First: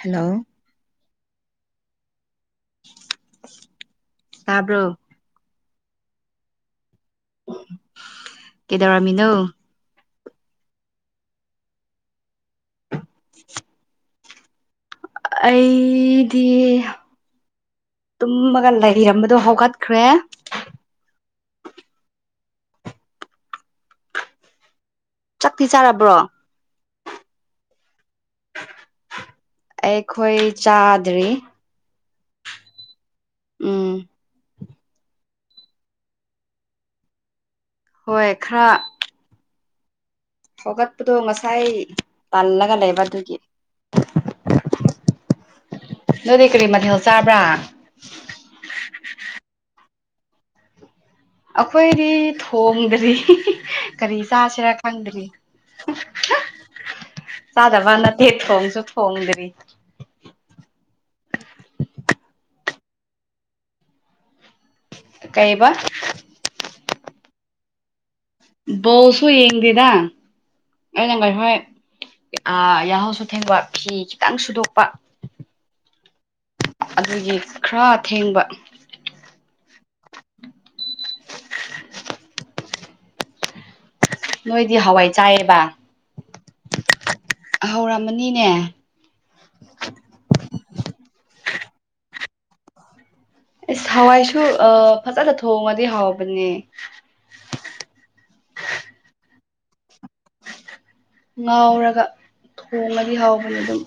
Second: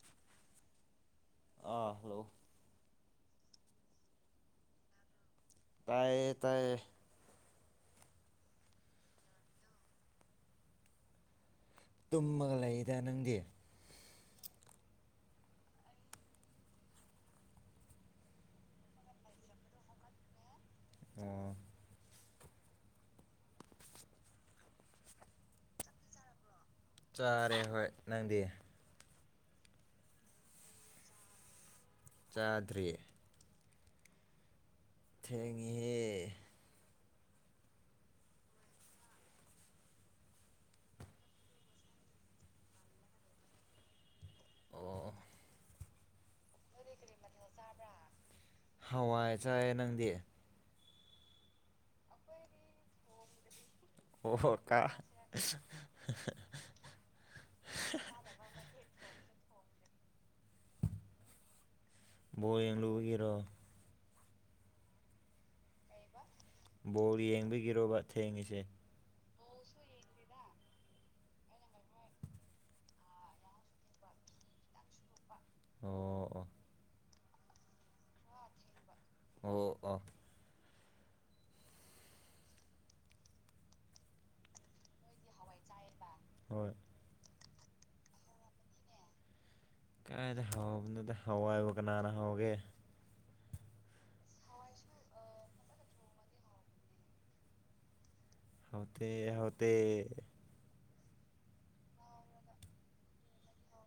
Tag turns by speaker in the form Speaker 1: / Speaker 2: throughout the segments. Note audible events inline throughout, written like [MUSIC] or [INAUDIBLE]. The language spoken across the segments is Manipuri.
Speaker 1: ꯍꯂꯣ
Speaker 2: ꯑꯥ ꯍꯜꯂꯣ
Speaker 1: ꯇꯥꯕ꯭ꯔꯣ
Speaker 2: ꯇꯥꯏꯌꯦ ꯇꯥꯏ
Speaker 1: ꯀꯗꯧꯔꯥꯃꯤꯅꯧ
Speaker 2: ꯇꯨꯝꯃꯒ ꯂꯩꯗ ꯅꯪꯗꯤ
Speaker 1: ꯑꯩꯗꯤ ꯇꯨꯝꯃꯒ ꯂꯩꯔꯝꯕꯗꯣ ꯍꯧꯒꯠꯈ꯭ꯔꯦ
Speaker 2: ꯑꯣ
Speaker 1: ꯆꯥꯛꯇꯤ ꯆꯥꯔꯕ꯭ꯔꯣ
Speaker 2: ꯆꯥꯔꯦ ꯍꯣꯏ ꯅꯪꯗꯤ
Speaker 1: ꯑꯩꯈꯣꯏ ꯆꯥꯗ꯭ꯔꯤ
Speaker 2: ꯆꯥꯗ꯭ꯔꯔꯤ
Speaker 1: ꯎꯝ
Speaker 2: ꯊꯦꯡꯍꯦ
Speaker 1: ꯍꯣꯏ ꯈꯔ ꯍꯧꯒꯠꯄꯗꯣ ꯉꯁꯥꯏ ꯇꯜꯂꯒ ꯂꯩꯕ ꯑꯗꯨꯒꯤ
Speaker 2: ꯑꯣ
Speaker 1: ꯅꯣꯏꯗꯤ ꯀꯔꯤ ꯃꯊꯦꯜ ꯆꯥꯕ꯭ꯔꯥ
Speaker 2: ꯍꯋꯥꯏ ꯆꯥꯏꯌꯦ ꯅꯪꯗꯤ
Speaker 1: ꯑꯩꯈꯣꯏꯗꯤ ꯊꯣꯡꯗ꯭ꯔꯤ ꯀꯔꯤ
Speaker 2: ꯑꯣ
Speaker 1: ꯆꯥꯁꯤꯔꯥ
Speaker 2: ꯀꯥ
Speaker 1: ꯆꯗꯕ ꯅ ꯊꯦꯠ ꯍꯣꯡꯪꯁꯨꯠ ꯍꯣꯡꯗ꯭ꯔꯤ
Speaker 2: ꯕꯣꯌꯦꯨ ꯒꯦꯔꯥ
Speaker 1: ꯀꯩꯕ
Speaker 2: ꯕꯣꯔꯜ ꯌꯦꯡꯕꯤꯒꯤꯔꯕ ꯊꯦꯡꯉꯁꯦ
Speaker 1: ꯌꯦꯡꯗꯗꯥ ꯑꯩꯅꯪ ꯉꯥꯏ ꯍꯣꯏ ꯌꯥꯍꯧꯁꯨ ꯊꯦꯡꯕ ꯐꯤ ꯈꯤꯇꯪ ꯁꯨꯗꯣꯛꯄ
Speaker 2: ꯑꯣ
Speaker 1: ꯑꯗꯨꯒꯤ ꯈꯔ ꯑꯊꯦꯡꯕ
Speaker 2: ꯑꯣ ꯑ
Speaker 1: ꯅꯣꯏꯗꯤ ꯍꯋꯥꯏ ꯆꯥꯏꯌꯦꯕ
Speaker 2: ꯍꯣꯏ
Speaker 1: ꯍꯧꯔꯝꯃꯅꯤꯅꯦ
Speaker 2: ꯀꯥꯏꯗ ꯍꯕꯅꯠꯇ ꯍꯋꯥꯏꯕ ꯀꯅꯥꯅ ꯍꯥꯎꯒꯦ
Speaker 1: ꯑꯦꯁ ꯍꯋꯥꯏꯁꯨ ꯑ ꯐꯖꯅ ꯊꯣꯡꯉꯗꯤ ꯍꯥꯎꯕꯅꯦ [UNINTELLIGIBLE]
Speaker 2: ꯍꯧꯥꯎꯊ ꯍꯧꯥꯎꯇ
Speaker 1: ꯉꯥꯎꯔꯒ ꯊꯣꯡꯉꯗꯤ ꯍꯥꯎꯕꯅꯦ ꯑꯗꯨꯝ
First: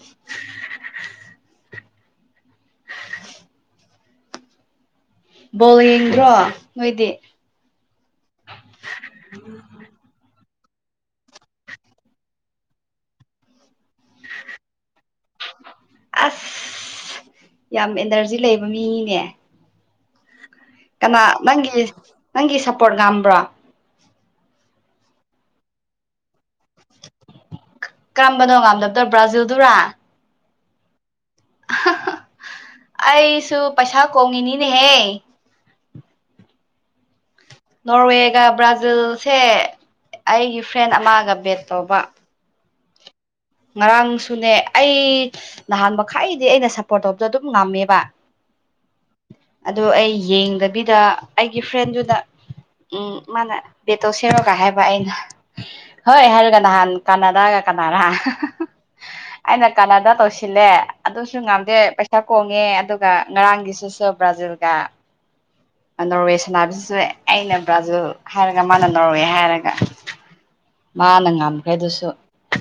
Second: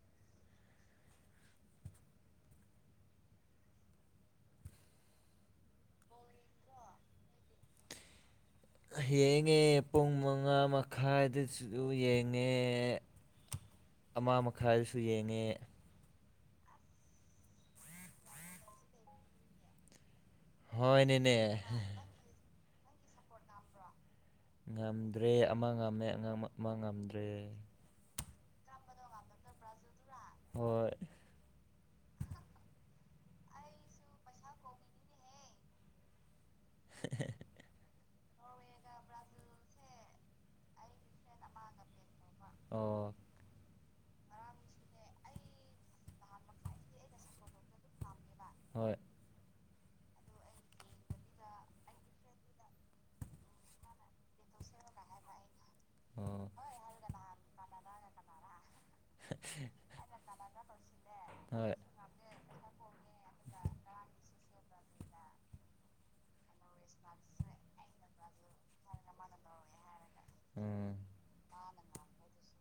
Speaker 1: ꯕꯣꯜ ꯌꯦꯡꯗ꯭ꯔꯣ ꯅꯣꯏꯗꯤ
Speaker 2: ꯌꯦꯉꯦ ꯃꯉꯥ ꯃꯈꯥꯏꯗꯁꯨ ꯌꯦꯡꯉꯦ ꯑꯃ ꯃꯈꯥꯏꯗꯁꯨ ꯌꯦꯡꯉꯦ
Speaker 1: ꯑꯁ ꯌꯥꯝ ꯑꯦꯅꯔꯖꯤ ꯂꯩꯕ ꯃꯤꯅꯦ ꯀꯅꯥ
Speaker 2: ꯍꯣꯏꯅꯦꯅꯦ
Speaker 1: ꯅꯪꯒꯤ ꯅꯪꯒꯤ ꯁꯞꯄꯣꯔꯠ ꯉꯝꯕ꯭ꯔꯣ
Speaker 2: ꯉꯝꯗ꯭ꯔꯦ ꯑꯃ ꯉꯝꯃꯦꯥꯡ ꯑꯃ ꯉꯝꯗ꯭ꯔꯦ
Speaker 1: ꯀꯔꯝꯕꯅꯣ ꯉꯥꯝꯗꯕꯇ ꯕ꯭ꯔꯥꯖꯤꯜꯗꯨꯔꯥ
Speaker 2: ꯍꯣꯏ
Speaker 1: ꯑꯩꯁꯨ ꯄꯩꯁꯥ ꯀꯣꯡꯉꯤꯅꯤꯅꯦꯍꯦ
Speaker 2: [INAUDIBLE]
Speaker 1: ꯅꯣꯔꯋꯦꯒ ꯕ꯭ꯔꯥꯖꯤꯜꯁꯦ ꯑꯩꯒꯤ ꯐ꯭ꯔꯦꯟ ꯑꯃꯒ ꯕꯦꯠ ꯇꯧꯕ
Speaker 2: ꯑꯣ
Speaker 1: ꯉꯔꯥꯡꯁꯨꯅꯦ ꯑꯩ ꯅꯍꯥꯟ ꯃꯈꯥꯏꯗꯤ ꯑꯩꯅ ꯁꯞꯄꯣꯔꯠ ꯇꯧꯕꯗ ꯑꯗꯨꯝ ꯉꯝꯃꯦꯕ
Speaker 2: ꯍꯣꯏ
Speaker 1: ꯑꯗꯣ ꯑꯩ ꯌꯦꯡꯗꯕꯤꯗ ꯑꯩꯒꯤ ꯐ꯭ꯔꯦꯟꯗꯨꯗ ꯎꯝ ꯃꯥꯅꯦ ꯕꯇꯣ ꯁꯦꯔꯣꯒ ꯍꯥꯏꯕ ꯑꯩꯅ ꯍꯣꯏ
Speaker 2: ꯑꯣ
Speaker 1: ꯍꯥꯏꯔꯒ ꯅꯍꯥꯟ ꯀꯅꯥꯗꯥꯒ ꯀꯅꯥꯅ ꯑꯩꯅ ꯀꯅꯥꯗꯥ ꯇꯧꯁꯤꯜꯂꯦ ꯑꯗꯨꯁꯨ
Speaker 2: ꯍꯣꯏ
Speaker 1: ꯉꯥꯝꯗꯦ ꯄꯩꯁꯥ ꯀꯣꯡꯉꯦ ꯑꯗꯨꯒ ꯉꯔꯥꯡꯒꯤꯁꯨ ꯁꯨ ꯭ꯔꯥꯖꯤꯜ ꯀ ꯅꯣꯔꯋꯦ ꯁꯥꯟꯅꯥꯕꯤꯁꯤꯁꯨ ꯑꯩꯅ ꯕ꯭ꯔꯥꯖꯤꯜ ꯍꯥꯏꯔꯒ ꯃꯥꯅ ꯅꯣꯔꯋꯦ ꯍꯥꯏꯔꯒ
Speaker 2: ꯎꯝ
Speaker 1: ꯃꯥꯅ ꯉꯝꯈꯩꯗꯨꯁꯨ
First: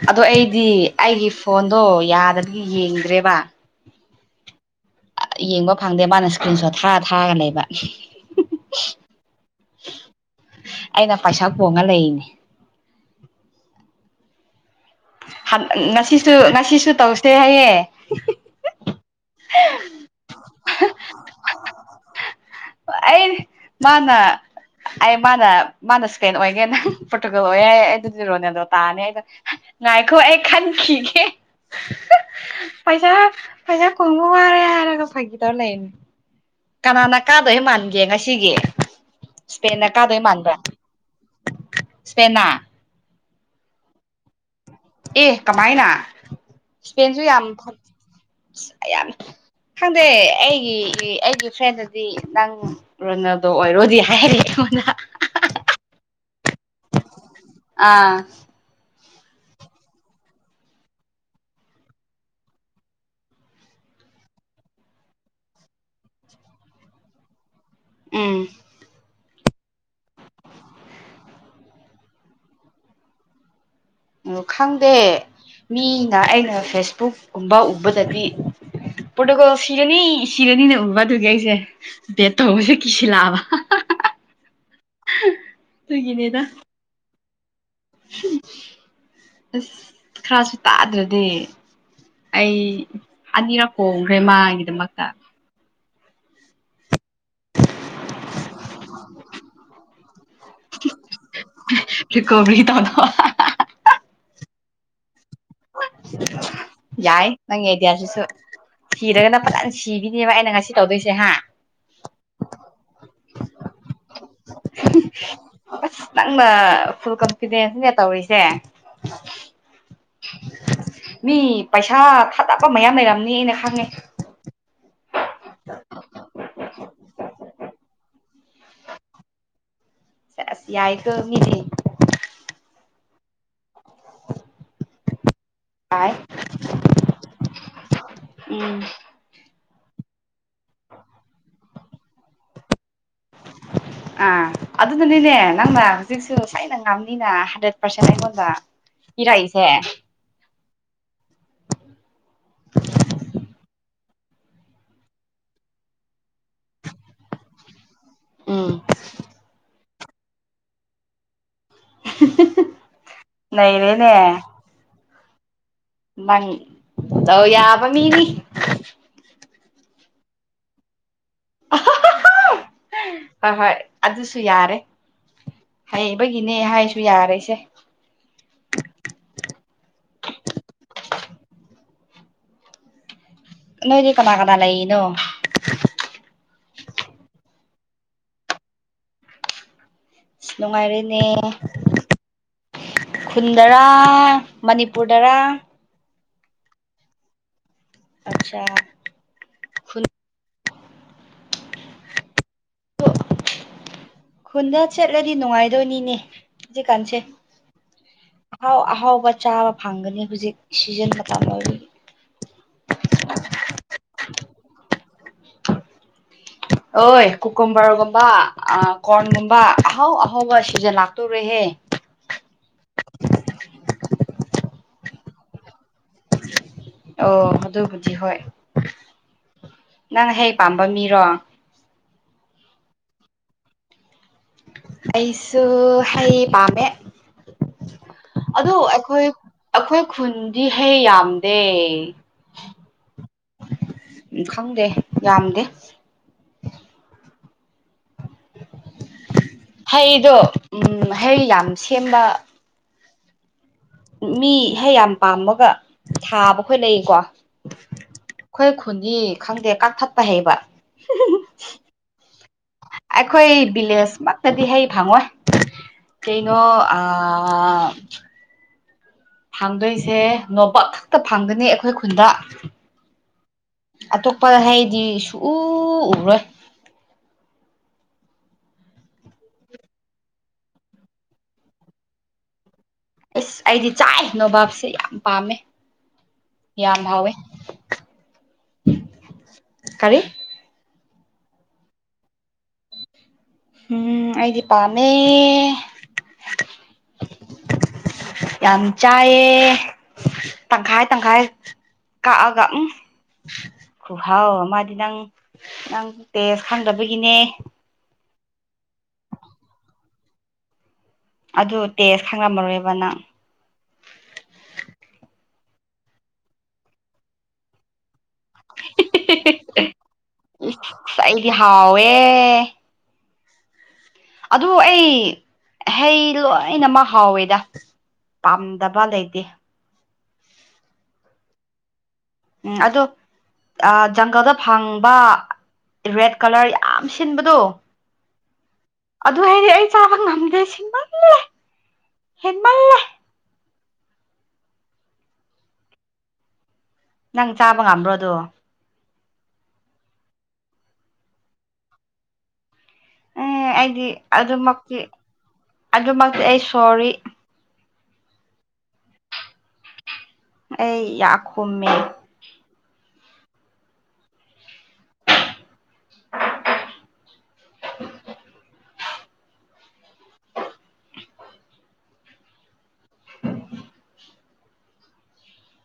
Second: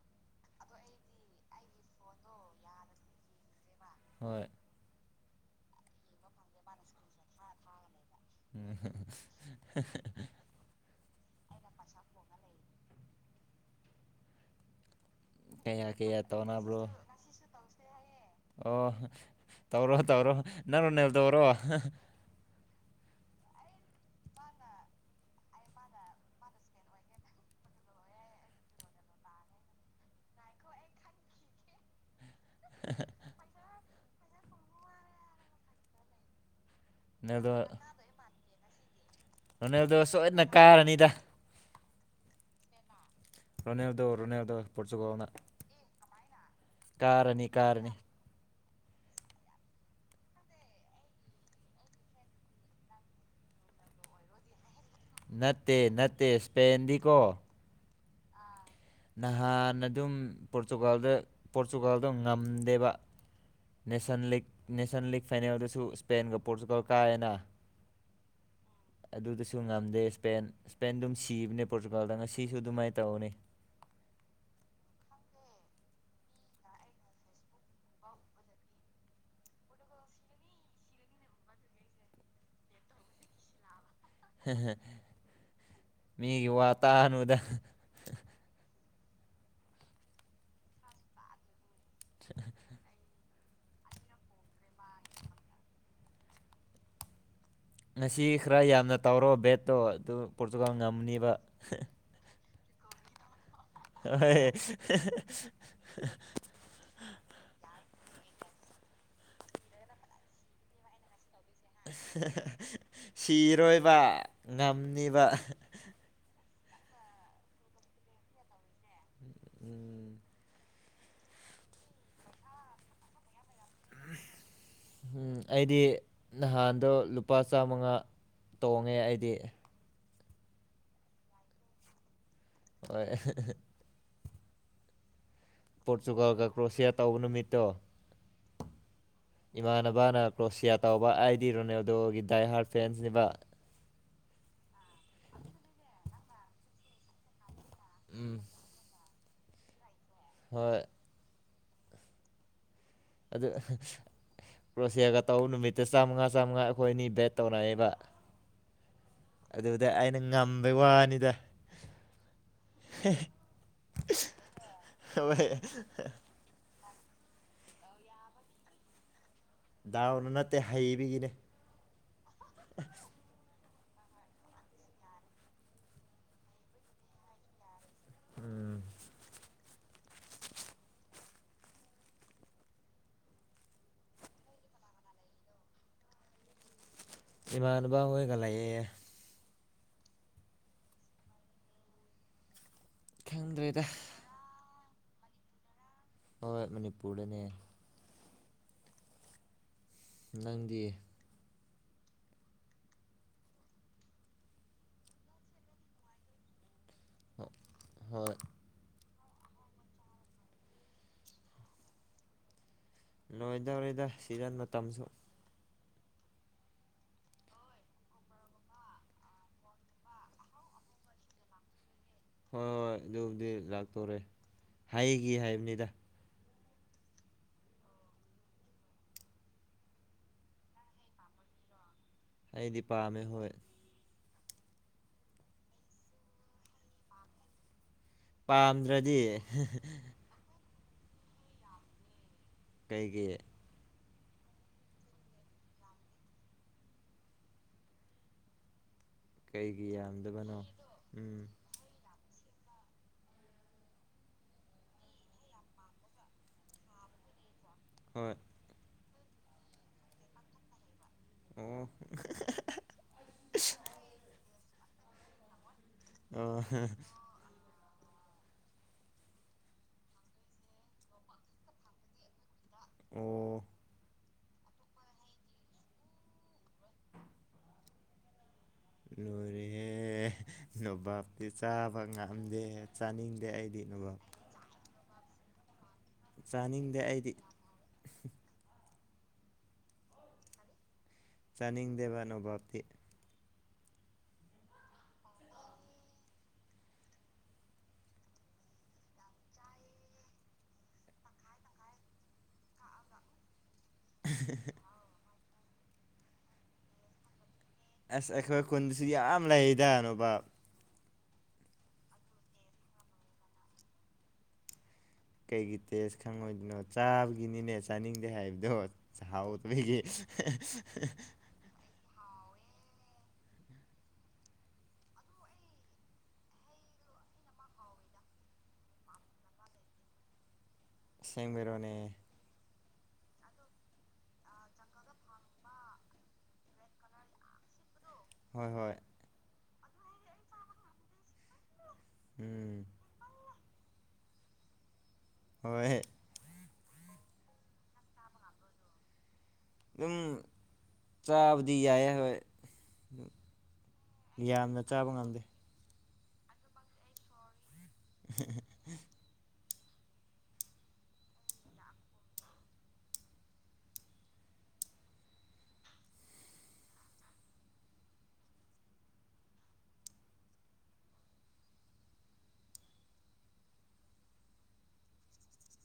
Speaker 1: ꯑꯣ ꯑꯩ ꯗꯤ ꯑꯩꯒꯤ ꯐꯣꯟꯗꯣ ꯌꯥꯗꯕꯒꯤ ꯌꯦꯡꯗ꯭ꯔꯦꯕ
Speaker 2: ꯍꯣꯏ
Speaker 1: ꯌꯦꯡꯕ ꯐꯪꯗꯦ ꯃꯥꯅ ꯏꯁꯀ꯭ꯔꯤꯟ ꯁꯣꯠ ꯊꯥꯔ ꯊꯥꯔꯒ ꯂꯩꯕ
Speaker 2: ꯎꯝ
Speaker 1: ꯑꯩꯅ ꯄꯩꯁꯥ ꯄꯣꯡꯉ ꯂꯩꯅꯤ
Speaker 2: ꯀꯌꯥ ꯀꯌꯥ
Speaker 1: ꯉꯁꯤꯁꯨ
Speaker 2: ꯇꯧꯅꯕ꯭ꯔꯣ
Speaker 1: ꯉꯁꯤꯁꯨ ꯇꯧꯁꯦ ꯍꯥꯏꯌꯦꯦ
Speaker 2: ꯇꯧ꯭ꯔꯣ ꯇꯧ꯭ꯔꯣ ꯅ ꯅꯕ ꯇꯧ꯭ꯔꯣ
Speaker 1: ꯑꯩꯅꯦ ꯃꯥꯅꯥ ꯑꯩ ꯃꯥꯅ ꯃꯥꯅ ꯏꯁꯄꯦꯟ ꯑꯣꯏꯒꯦ ꯅꯪ ꯄꯣꯔꯇꯨꯒꯜ ꯑꯣꯏꯔꯦ ꯑꯩ ꯑꯗꯨꯗꯤ ꯔꯣꯅꯦꯜꯗꯣ ꯇꯥꯔꯅꯤ ꯑꯩꯗꯣ ꯉꯥꯏꯈꯣ ꯑꯩ ꯈꯟꯈꯤꯒꯦ ꯄꯩꯁꯥ ꯄꯩꯁꯥ ꯈꯣꯡꯉꯣ ꯋꯥꯔꯦ ꯍꯥꯏꯔꯒ ꯐꯈꯤꯗꯧꯔ ꯂꯩꯅꯤ ꯀꯅꯥꯅ
Speaker 2: ꯔꯣꯅꯦꯜꯗꯣ
Speaker 1: ꯀꯥꯗꯣꯏ ꯃꯥꯟꯒꯦ ꯉꯁꯤꯒꯤ ꯁꯄꯦꯦꯟ
Speaker 2: ꯔꯣꯅꯦꯜꯗꯣ
Speaker 1: ꯀꯥꯗꯩ
Speaker 2: ꯁꯣꯏꯗꯅ
Speaker 1: ꯃꯥꯟꯕꯕ꯭ꯔ
Speaker 2: ꯀꯥꯔꯅꯤꯗ
Speaker 1: ꯁꯄꯦꯅꯥ
Speaker 2: ꯔꯣꯅꯦ ꯑꯦꯕꯗꯣ ꯔꯣꯅꯦ ꯑꯦꯕꯗꯣ ꯄꯨꯠꯆꯨꯀꯅ
Speaker 1: ꯁꯄꯦꯟꯖꯨ ꯌꯥꯝ ꯌꯥꯝ ꯈꯪꯗꯦ ꯑꯩꯒꯤ ꯑꯩꯒꯤ ꯐ꯭ꯔꯦꯟꯗꯗꯤ ꯅꯪ ꯔꯣꯅꯗꯣ ꯑꯣꯏꯔꯣꯗꯤ ꯍꯥꯏꯔꯉꯅ
Speaker 2: ꯅꯠꯇꯦ ꯅꯠꯇꯦ ꯁꯄꯦꯦꯟꯗꯤ ꯀꯣ
Speaker 1: ꯑꯥ
Speaker 2: ꯅꯍꯥꯟ ꯑꯗꯨꯝ ꯄꯣꯔꯇꯨꯒꯥꯜꯗ ꯄꯣꯔꯇꯨꯒꯥꯜꯗꯣ ꯉꯝꯗꯦꯕ ꯅꯁ ꯂꯤ ꯅꯦꯁꯟ ꯂꯤꯛ ꯐꯥꯏꯅꯦꯜ ꯑꯗꯨꯁꯨ ꯏꯁꯄꯦꯟꯒ ꯄꯣꯔꯇꯨꯒꯜ ꯀꯥ ꯍꯥꯏꯅ
Speaker 1: ꯎꯝ
Speaker 2: ꯑꯗꯨꯗꯁꯨ ꯉꯝꯗꯦ ꯏꯁꯄꯦꯟ ꯏꯁꯄꯦꯟ ꯑꯗꯨꯝ ꯁꯤꯕꯅꯦ ꯄꯣꯔꯇꯨꯒꯥꯜꯗ ꯉꯁꯤꯁꯨ ꯑꯗꯨꯃꯥꯏꯅ ꯇꯧꯅꯤ
Speaker 1: ꯎ ꯈꯪꯗꯦ ꯃꯤꯅ ꯑꯩꯅ ꯐꯦꯁꯕꯨꯛꯀꯨꯝꯕ ꯎꯕꯗꯗꯤ ꯄ꯭ꯔꯣꯇꯣꯀꯣꯜ ꯁꯤꯔꯅꯤ ꯁꯤꯔꯅꯤꯅ ꯎꯕ ꯑꯗꯨꯒꯤ ꯑꯩꯁꯦ ꯕꯦꯠ ꯇꯧꯕꯁꯦ ꯀꯤꯁꯤꯜꯂꯛꯑꯕ ꯑꯗꯨꯒꯤꯅꯦꯗ
Speaker 2: ꯃꯤꯒꯤ ꯋꯥꯇꯥꯅꯨꯗ
Speaker 1: ꯑꯁ ꯈ꯭ꯔꯁꯨ ꯇꯥꯗ꯭ꯔꯗꯤ ꯑꯩ ꯑꯅꯤꯔꯛꯄꯣ ꯒ꯭ꯔꯦꯃꯥꯒꯤꯗꯃꯛꯇ
Speaker 2: ꯉꯁꯤ ꯈꯔ ꯌꯥꯝꯅ ꯇꯥꯎꯔꯣ ꯕꯦꯠꯇꯣ ꯑꯗꯨ ꯄꯣꯔꯇꯨꯒꯥꯜ ꯉꯝꯅꯤꯕ
Speaker 1: ꯇꯗ
Speaker 2: ꯍ‌ꯣꯏ
Speaker 1: ꯌꯥꯏ ꯅꯪ ꯏꯗꯤꯌꯥꯁꯤꯁꯨ ꯁꯤꯔꯒꯅ ꯐꯖꯅ ꯁꯤꯈꯤꯅꯦꯕ ꯑꯩꯅ ꯉꯁꯤ ꯇꯧꯗꯣꯏꯁꯦ ꯍꯥ
Speaker 2: ꯁꯤꯔꯣꯏꯕ ꯉꯝꯅꯤꯕ
Speaker 1: ꯑꯁ ꯅꯪꯅ ꯐꯨꯜ ꯀꯟꯐꯤꯗꯦꯟꯁꯅꯦ ꯇꯧꯔꯤꯁꯦ
Speaker 2: ꯎꯝ
Speaker 1: ꯃꯤ ꯄꯩꯁꯥ ꯊꯥꯗꯕ ꯃꯌꯥꯝ ꯂꯩꯔꯝꯅꯤ ꯑꯩꯅ ꯈꯪꯉꯦ
Speaker 2: ꯑꯩꯗꯤ ꯅꯍꯥꯟꯗꯣ ꯂꯨꯄꯥ ꯆꯥꯃꯉꯥ ꯇꯣꯡꯉꯦ ꯑꯩꯗꯤ
Speaker 1: ꯁꯦꯁ ꯌꯥꯏꯀ‌ꯣ ꯃꯤꯗꯤ
Speaker 2: ꯍꯣꯏ
Speaker 1: [INAUDIBLE] ꯌꯥꯏ
Speaker 2: ꯄꯣ꯭ꯔꯇꯨꯒꯥꯜꯒ ꯀ꯭ꯔꯣꯁꯤꯌꯥ ꯇꯧꯕ ꯅꯨꯃꯤꯠꯇꯣ
Speaker 1: ꯎꯝ
Speaker 2: ꯏꯃꯥꯟꯅꯕ ꯕꯥꯅ ꯀ꯭ꯔꯣꯁꯤꯌꯥ ꯇꯧꯕ ꯑꯥꯏ ꯗꯤ ꯔꯣꯅꯦꯜꯗꯣꯒꯤ ꯗꯥꯏ ꯍꯥꯔ ꯐꯦꯟꯁꯅꯤꯕ
Speaker 1: ꯑꯥ ꯑꯗꯨꯅꯅꯤꯅꯦ ꯅꯪꯅ ꯍꯧꯖꯤꯛꯁꯨ ꯑꯩꯅ ꯉꯝꯅꯤꯅ ꯍꯟꯗ ꯄ꯭ꯔꯁꯟ ꯑꯩ
Speaker 2: ꯎꯝ
Speaker 1: ꯉꯣꯟꯗꯥ ꯄꯤꯔꯛꯏꯁꯦ
Speaker 2: ꯍꯣꯏ
Speaker 1: [INAUDIBLE]
Speaker 2: ꯑꯗꯨ ꯄ꯭ꯔꯣꯁꯦꯒ ꯇꯧ ꯅꯨꯃꯤꯠꯇ ꯆꯥꯝꯃꯉꯥ ꯆꯥꯝꯃꯉꯥ ꯑꯩꯈꯣꯏ ꯑꯅꯤ ꯕꯦꯠ ꯇꯧꯔꯛꯑꯦꯕ
Speaker 1: ꯎꯝ
Speaker 2: ꯑꯗꯨꯗ ꯑꯩꯅ ꯉꯝꯕꯩ ꯋꯥꯅꯤꯗ
Speaker 1: ꯅꯩꯔꯦ ꯅꯦ
Speaker 2: ꯍꯣꯏ
Speaker 1: ꯗꯥꯎ ꯌꯥꯕ ꯃꯤꯗꯤ
Speaker 2: ꯗꯥꯎꯅ ꯅꯠꯇꯦ ꯍꯩꯕꯤꯒꯤꯅꯦ
Speaker 1: ꯍꯣꯏ ꯍꯣꯏ ꯑꯗꯨꯁꯨ ꯌꯥꯔꯦ ꯍꯩꯕꯒꯤꯅꯦ ꯍꯥꯏꯁꯨ ꯌꯥꯔꯁꯦ
Speaker 2: ꯎꯝ
Speaker 1: ꯅꯣꯏꯗꯤ ꯀꯅꯥ ꯀꯅꯥ ꯂꯩꯅꯣ
Speaker 2: ꯏꯃꯥꯟꯅꯕ ꯑꯣꯏꯒ ꯂꯌꯦ
Speaker 1: ꯑꯁ ꯅꯨꯡꯉꯥꯏꯔꯦꯅꯦ ꯈꯨꯟꯗꯔꯥ
Speaker 2: ꯈꯪꯗ꯭ꯔꯦꯗ
Speaker 1: ꯃꯅꯤꯄꯨ꯭ꯔꯗꯔꯥ
Speaker 2: ꯍꯣꯏ ꯃꯅꯤꯄꯨ꯭ꯔꯗꯅꯦ
Speaker 1: ꯑꯆꯥ
Speaker 2: ꯅꯪꯗꯤ
Speaker 1: ꯈꯨꯟꯗ ꯆꯠꯂꯗꯤ ꯅꯨꯡꯉꯥꯏꯗꯣꯏꯅꯤꯅꯦ ꯖꯤꯀꯥꯟꯁꯦ
Speaker 2: ꯍꯣꯏ
Speaker 1: ꯑꯍꯥꯎ ꯑꯍꯥꯎꯕ ꯆꯥꯕ ꯐꯪꯒꯅꯤ ꯍꯧꯖꯤꯛ ꯁꯤꯖꯟ ꯃꯥꯇꯝ ꯑꯣꯏꯕꯥꯒꯤ
Speaker 2: ꯂꯣꯏꯗꯧꯔꯦꯗ ꯁꯤꯖꯟ ꯃꯇꯝꯁꯨ
Speaker 1: [INAUDIBLE] ꯑꯣꯏ ꯀꯣꯀꯣꯝꯕ꯭ꯔꯒꯨꯝꯕ ꯀꯣꯔꯟꯒꯨꯝꯕ ꯑꯍꯥꯎ ꯑꯍꯥꯎꯕ ꯁꯤꯖꯟ ꯂꯥꯛꯇꯣꯔꯦꯍꯦ
Speaker 2: ꯍꯣꯏ ꯍꯣꯏ ꯑꯗꯨꯕꯨꯗꯤ ꯂꯥꯛꯇꯣꯔꯦ ꯍꯥꯏꯈꯤ ꯍꯥꯏꯕꯅꯤꯗ
Speaker 1: ꯑꯣ ꯃꯗꯨꯣꯏꯕꯨꯗꯤ ꯍꯣꯏ ꯅꯪ ꯍꯦꯛ ꯄꯥꯝꯕ ꯃꯤꯔꯣ
Speaker 2: ꯃꯤꯗꯤ ꯄꯥꯝꯃꯦ ꯍꯣꯏ
Speaker 1: ꯑꯩꯩꯁꯨ ꯍꯩ ꯄꯥꯃꯦ ꯑꯗꯨ ꯑꯩꯈꯣꯏ
Speaker 2: ꯄꯥꯝꯗ꯭ꯔꯗꯤ
Speaker 1: ꯑꯩꯈꯣꯏ ꯈꯨꯟꯗꯤ ꯍꯩ ꯌꯥꯝꯗꯦ
Speaker 2: ꯀꯩꯒꯤ
Speaker 1: ꯎꯝ ꯈꯪꯗꯦ ꯌꯥꯝꯗꯦ
Speaker 2: ꯀꯩꯒꯤ
Speaker 1: ꯍꯩꯗꯣ
Speaker 2: ꯌꯥꯝꯗꯕꯅꯣ
Speaker 1: ꯎꯝ ꯍꯩ ꯌꯥꯝ ꯁꯦꯝꯕ ꯃꯤꯍꯦꯛ ꯌꯥꯝ ꯄꯥꯝꯃꯒ ꯊꯥꯕ ꯈꯣꯏ ꯂꯩꯀꯣ
Speaker 2: ꯍꯣꯏ
Speaker 1: ꯑꯩꯈꯣꯏ ꯈꯨꯟꯅꯤ ꯈꯪꯗꯦ ꯀꯛꯊꯄ ꯍꯩꯕ
Speaker 2: ꯑꯣ
Speaker 1: ꯑꯩꯈꯣꯏ ꯚꯤꯂꯦꯖ ꯃꯛꯇꯗꯤ ꯍꯩ ꯐꯪꯉꯣꯏ ꯀꯩꯅꯣ
Speaker 2: ꯑꯣ
Speaker 1: ꯑ ꯐꯥꯡꯗꯣꯏꯁꯦ ꯅꯣꯄꯥꯛ ꯈꯛꯇ ꯐꯥꯡꯒꯅꯤ ꯑꯩꯈꯣꯏ ꯈꯨꯟꯗ
Speaker 2: ꯑꯣ
Speaker 1: ꯑꯇꯣꯞꯄ ꯍꯥꯏꯗꯤ ꯁꯨ ꯎꯔꯣꯏ
Speaker 2: ꯂꯣꯏꯔꯦꯍꯦ ꯅꯣꯚꯞꯇꯤ ꯆꯥꯕ ꯉꯥꯝꯗꯦ
Speaker 1: ꯏꯁꯁ ꯑꯩꯗꯤ ꯆꯥꯏ ꯅꯣꯕꯥꯞꯁꯦ ꯌꯥꯝ ꯄꯥꯝꯃꯦ
Speaker 2: ꯆꯥꯅꯤꯡꯗꯦ ꯑꯩꯗꯤ
Speaker 1: ꯀꯥꯔꯤ
Speaker 2: ꯆꯥꯅꯤꯡꯗꯦꯕ ꯑꯅꯣꯚꯕꯇꯤ
Speaker 1: ꯎꯝ ꯑꯩꯗꯤ ꯄꯥꯝꯃꯦ ꯌꯥꯝ ꯆꯥꯏꯌꯦ ꯇꯪꯈꯥꯏ ꯇꯪꯈꯥꯏ ꯀꯛꯑꯒ ꯎꯝ ꯈꯨꯍꯥꯎ ꯃꯥꯗꯤ ꯅꯪ ꯅꯪ ꯇꯦꯁ ꯈꯪꯗꯕꯒꯤꯅꯦ
Speaker 2: ꯑꯁ ꯑꯩꯈꯣꯏ ꯈꯨꯟꯁꯨ ꯌꯥꯝ ꯂꯩꯗꯅꯣꯕ
Speaker 1: ꯑꯗꯨ ꯇꯦꯖ ꯈꯪꯂꯝꯝꯃꯔꯣꯏꯕ ꯅꯪ
Speaker 2: ꯀꯩꯒꯤ ꯇꯦꯁ ꯈꯪꯉꯣꯏꯗꯣꯏꯅꯣ ꯆꯥꯕꯒꯤꯅꯤꯅꯦ ꯆꯥꯅꯤꯡ ꯍꯥꯏꯕꯗꯣ ꯆꯥꯎ ꯇꯒꯤ
Speaker 1: ꯑꯁ ꯑꯩꯗꯤ ꯍꯥꯎꯋꯦ ꯑꯗꯨ ꯑꯩ ꯍꯩ ꯂꯣꯏꯅꯃꯛ ꯍꯥꯎꯋꯦꯗ ꯄꯥꯝꯗꯕ ꯂꯩꯇꯦ
Speaker 2: ꯑꯁꯦꯡꯕꯩꯔꯣꯅꯦ
Speaker 1: ꯎꯝ ꯑꯗꯣ ꯖꯪꯒꯜꯗ ꯐꯪꯕ ꯔꯦꯠ ꯀꯂꯔ ꯌꯥꯝ ꯁꯤꯟꯕꯗꯣ
Speaker 2: ꯍꯣꯏ ꯍꯣꯏ
Speaker 1: ꯑꯗꯨ ꯍꯥꯏꯗꯤ ꯑꯩ ꯆꯥꯕ ꯉꯝꯗꯦ ꯁꯤꯟꯃꯜꯂꯦ
Speaker 2: ꯎꯝ
Speaker 1: ꯍꯦꯃꯜꯂꯦ
Speaker 2: ꯍꯣꯏ
Speaker 1: ꯅꯪ ꯆꯥꯕ ꯉꯥꯝꯕ꯭ꯔꯣꯗꯣ
Speaker 2: ꯑꯗꯨꯝ ꯆꯥꯕꯗꯤ ꯌꯥꯏꯑꯦ ꯍꯣꯏ
Speaker 1: ꯎ ꯑꯩꯗꯤ
Speaker 2: ꯌꯥꯝꯅ
Speaker 1: ꯑꯗꯨꯃꯛꯇꯤ
Speaker 2: ꯆꯥꯕ ꯉꯝꯗꯦ
Speaker 1: ꯑꯗꯨꯃꯛꯇꯤ ꯑꯩ ꯁꯣꯔꯤ ꯑꯩ ꯌꯥꯈꯨꯝꯃꯦ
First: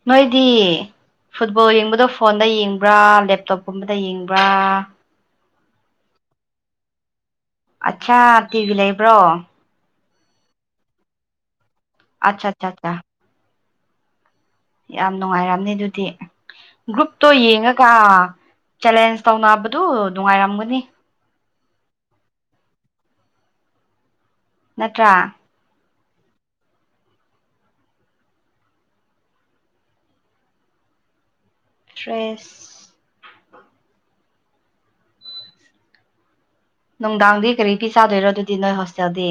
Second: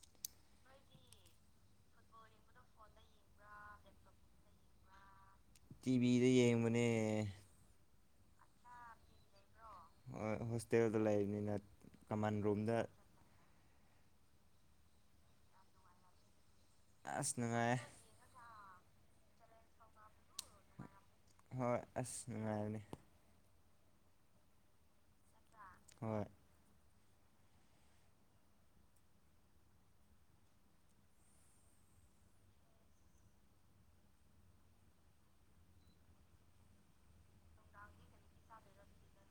Speaker 1: ꯃꯣꯏꯗꯤ ꯐꯨꯠꯕꯣꯜ ꯌꯦꯡꯕꯗꯣ ꯐꯣꯟꯗ ꯌꯦꯡꯕ꯭ꯔꯥ ꯂꯦꯞꯇꯣꯞꯀꯨꯝꯕꯗ ꯌꯦꯡꯕ꯭ꯔꯥ
Speaker 2: ꯇꯤꯚꯤꯗ ꯌꯦꯡꯕꯅꯦ
Speaker 1: ꯑꯠꯆꯥꯥ ꯇꯤꯚꯤ ꯂꯩꯕ꯭ꯔꯣ
Speaker 2: ꯍꯣꯁꯇꯦꯜꯗ ꯂꯩꯕꯅꯤꯅ ꯀꯃꯟ
Speaker 1: ꯑꯠꯆꯥ ꯑꯠꯆꯥ
Speaker 2: ꯔꯨꯝꯗ
Speaker 1: ꯑꯠꯆꯥ ꯌꯥꯝ ꯅꯨꯡꯉꯥꯏꯔꯝꯅꯦ ꯑꯗꯨꯗꯤ ꯒ꯭ꯔꯨꯞꯇꯣ
Speaker 2: ꯑꯁ ꯅꯨꯡꯉꯥꯏ
Speaker 1: ꯌꯦꯡꯉꯀ ꯆꯦꯂꯦꯟꯁ ꯇꯧꯅꯕꯗꯨ ꯅꯨꯡꯉꯥꯏꯔꯝꯒꯅꯤ
Speaker 2: ꯍꯣꯏ ꯑꯁ ꯅꯨꯡꯉꯥꯏꯔꯅꯤ
Speaker 1: ꯅꯠꯇ꯭ꯔꯥ
Speaker 2: ꯍꯣꯏ
Speaker 1: ꯐ꯭ꯔꯦꯁ ꯅꯨꯡꯗꯥꯡꯗꯤ ꯀꯔꯤ ꯄꯤ ꯆꯥꯗꯣꯏꯔꯣ ꯑꯗꯨꯗꯤ ꯅꯣꯏ ꯍꯣꯁꯇꯦꯜꯗꯤ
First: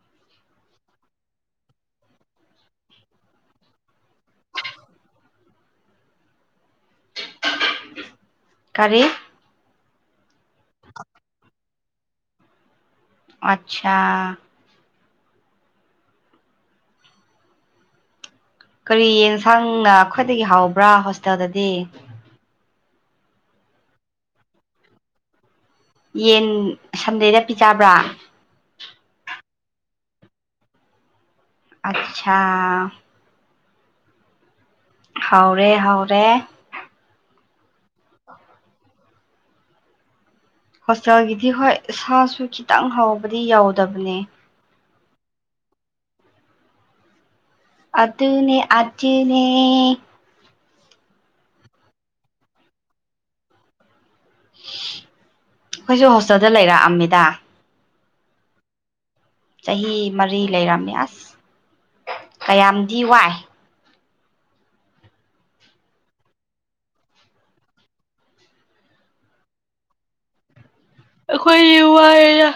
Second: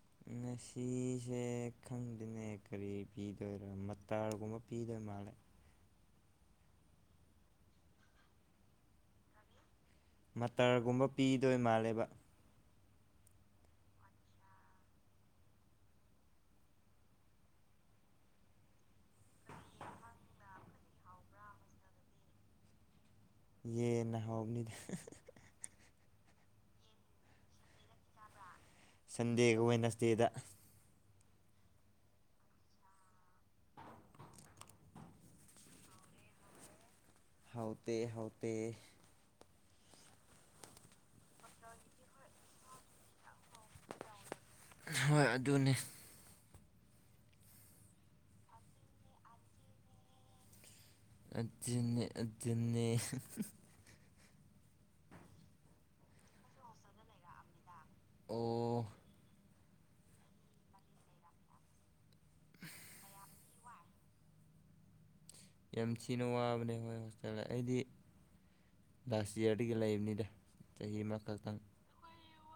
Speaker 1: [INAUDIBLE]
Speaker 2: ꯑꯁꯤꯁꯦ ꯈꯪꯗꯦꯅꯦ ꯀꯔꯤ ꯄꯤꯗꯣꯏꯔꯣ ꯃꯇꯔꯒꯨꯝꯕ ꯄꯤꯗꯣꯏ ꯃꯥꯜꯂꯦ
Speaker 1: [INAUDIBLE] ꯀꯔꯤ
Speaker 2: ꯃꯇꯔꯒꯨꯝꯕ ꯄꯤꯗꯣꯏ ꯃꯥꯜꯂꯦꯕ
Speaker 1: ꯑꯆꯥ ꯀꯔꯤ ꯌꯦꯟꯁꯥꯡꯅ ꯑꯩꯈꯣꯏꯗꯒꯤ ꯍꯥꯎꯕ꯭ꯔꯥ ꯍꯣꯁꯇꯦꯜꯗꯗꯤ
Speaker 2: ꯌꯦꯟꯅ ꯍꯥꯎꯕꯅꯤꯗ
Speaker 1: ꯌꯦꯟ ꯁꯟꯗꯦꯗ ꯄꯤꯖꯕ꯭ꯔꯥ
Speaker 2: ꯁꯟꯗꯦ ꯋꯥꯅꯥꯗꯦꯗ
Speaker 1: ꯑꯆꯥ ꯍꯥꯎꯔꯦ ꯍꯥꯎꯔꯦ
Speaker 2: ꯍꯥꯎꯇꯦ ꯍꯥꯎꯇꯦ
Speaker 1: ꯍꯣꯁꯇꯦꯜꯒꯤꯗꯤ ꯍꯣꯏ ꯏꯁꯥꯁꯨ ꯈꯤꯇꯪ ꯍꯥꯎꯕꯗꯤ ꯌꯥꯎꯗꯕꯅꯦ
Speaker 2: ꯍꯣꯏ ꯑꯗꯨꯅꯤ
Speaker 1: ꯑꯗꯨ ꯑꯗꯨꯅꯦ ꯑꯖꯅꯦ
Speaker 2: ꯑꯗꯨꯅꯦ ꯑꯗꯨꯅꯦ
Speaker 1: ꯑꯩꯈꯣꯏꯁꯨ ꯍꯣꯁꯇꯦꯜꯗ ꯂꯩꯔꯛꯑꯝꯃꯤꯗ
Speaker 2: ꯑꯣ
Speaker 1: ꯆꯍꯤ ꯃꯔꯤ ꯂꯩꯔꯝꯃꯦ ꯑꯁ ꯀꯌꯥꯝꯗꯤ ꯋꯥꯏ
Speaker 2: ꯌꯥꯝ ꯊꯤꯅ ꯋꯥꯕꯅꯦ ꯍꯣꯏ ꯍꯣꯁꯇꯦꯜꯗ ꯑꯩꯗꯤ ꯂꯁ ꯍꯗꯤꯒ ꯂꯩꯕꯅꯤꯗ ꯆꯍꯤ ꯑꯃꯈꯛꯇꯪ
Speaker 1: ꯑꯩꯈꯣꯏ ꯋꯥ ꯑꯦ ꯌꯥ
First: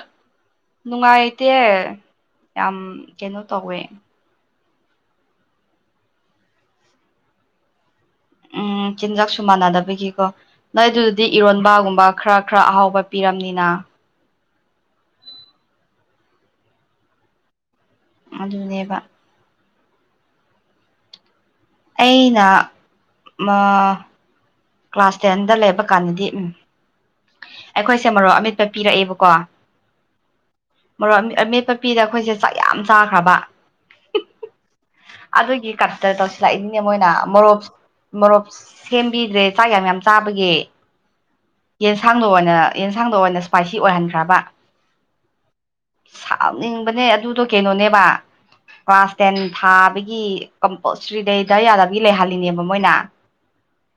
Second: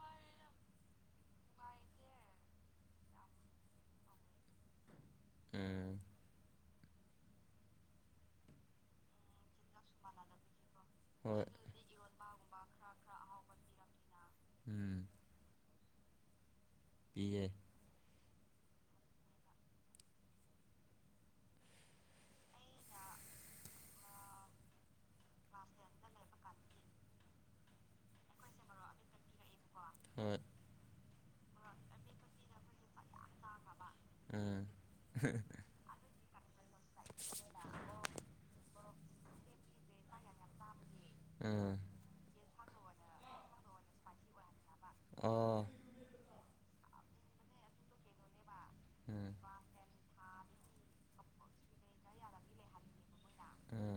Speaker 1: ꯅꯨꯡꯉꯥꯏꯇꯦ ꯌꯥꯝ ꯀꯩꯅꯣ ꯇꯧꯋꯦ
Speaker 2: ꯎꯝ
Speaker 1: ꯎꯝ ꯆꯤꯟꯖꯥꯛꯁꯨ ꯃꯥꯟꯅꯗꯕꯒꯤꯀꯣ ꯅꯣꯏ ꯑꯗꯨꯗꯤ
Speaker 2: ꯍꯣꯏ
Speaker 1: ꯏꯔꯣꯟꯕꯒꯨꯝꯕ ꯈꯔ ꯈꯔ ꯑꯍꯥꯎꯕ ꯄꯤꯔꯝꯅꯤꯅ
Speaker 2: ꯎꯝ ꯑꯦꯌꯦ
Speaker 1: ꯑꯗꯨꯅꯦꯕ ꯑꯩꯅ ꯀ꯭ꯂꯥꯁ ꯇꯦꯟꯗ ꯂꯩꯕ ꯀꯥꯟꯗꯗꯤ ꯎꯝ ꯑꯩꯈꯣꯏꯁꯦ ꯃꯔꯣꯛ ꯑꯃꯤꯠꯄ ꯄꯤꯔꯛꯑꯦꯕꯀꯣ
Speaker 2: ꯎꯝ
Speaker 1: ꯃꯔꯣꯏ ꯑꯃꯦꯠꯄꯄꯤꯗ ꯑꯩꯈꯣꯏꯁꯦ ꯆꯥꯛ ꯌꯥꯝ ꯆꯥꯈ꯭ꯔꯕ
Speaker 2: ꯎꯝ
Speaker 1: ꯑꯗꯨꯒꯤ ꯀꯛꯇ ꯇꯧ ꯂꯥꯛꯏꯗꯤꯅꯦ ꯃꯣꯏꯅ ꯃꯣꯔꯣꯛ ꯃꯣꯔꯣꯛ ꯁꯦꯝꯕꯤꯗ꯭ꯔꯦ ꯆꯥꯛ ꯌꯥꯝ ꯌꯥꯝ ꯆꯥꯕꯒꯤꯦ
Speaker 2: ꯎꯝ
Speaker 1: ꯌꯦꯟꯁꯥꯡꯗ ꯑꯣꯏꯅ ꯑꯦꯟꯁꯥꯡꯗꯣ ꯑꯣꯏꯅ ꯏꯁꯄꯥꯏꯁꯤ ꯑꯣꯏꯍꯟꯈ꯭ꯔꯕ
Speaker 2: ꯑꯥ
Speaker 1: ꯁꯥꯎꯅꯤꯡꯕꯅꯦ ꯑꯗꯨꯗꯣ ꯀꯩꯅꯣꯅꯦꯕ ꯀ꯭ꯂꯥꯁ
Speaker 2: ꯎꯝ
Speaker 1: ꯇꯦꯟ ꯊꯥꯕꯒꯤ ꯀꯝꯄꯜꯁꯔꯤꯗꯗ ꯌꯥꯗꯕꯒꯤ ꯂꯩꯍꯜꯂꯤꯅꯦꯕ ꯃꯣꯏꯅ
Speaker 2: ꯎꯝ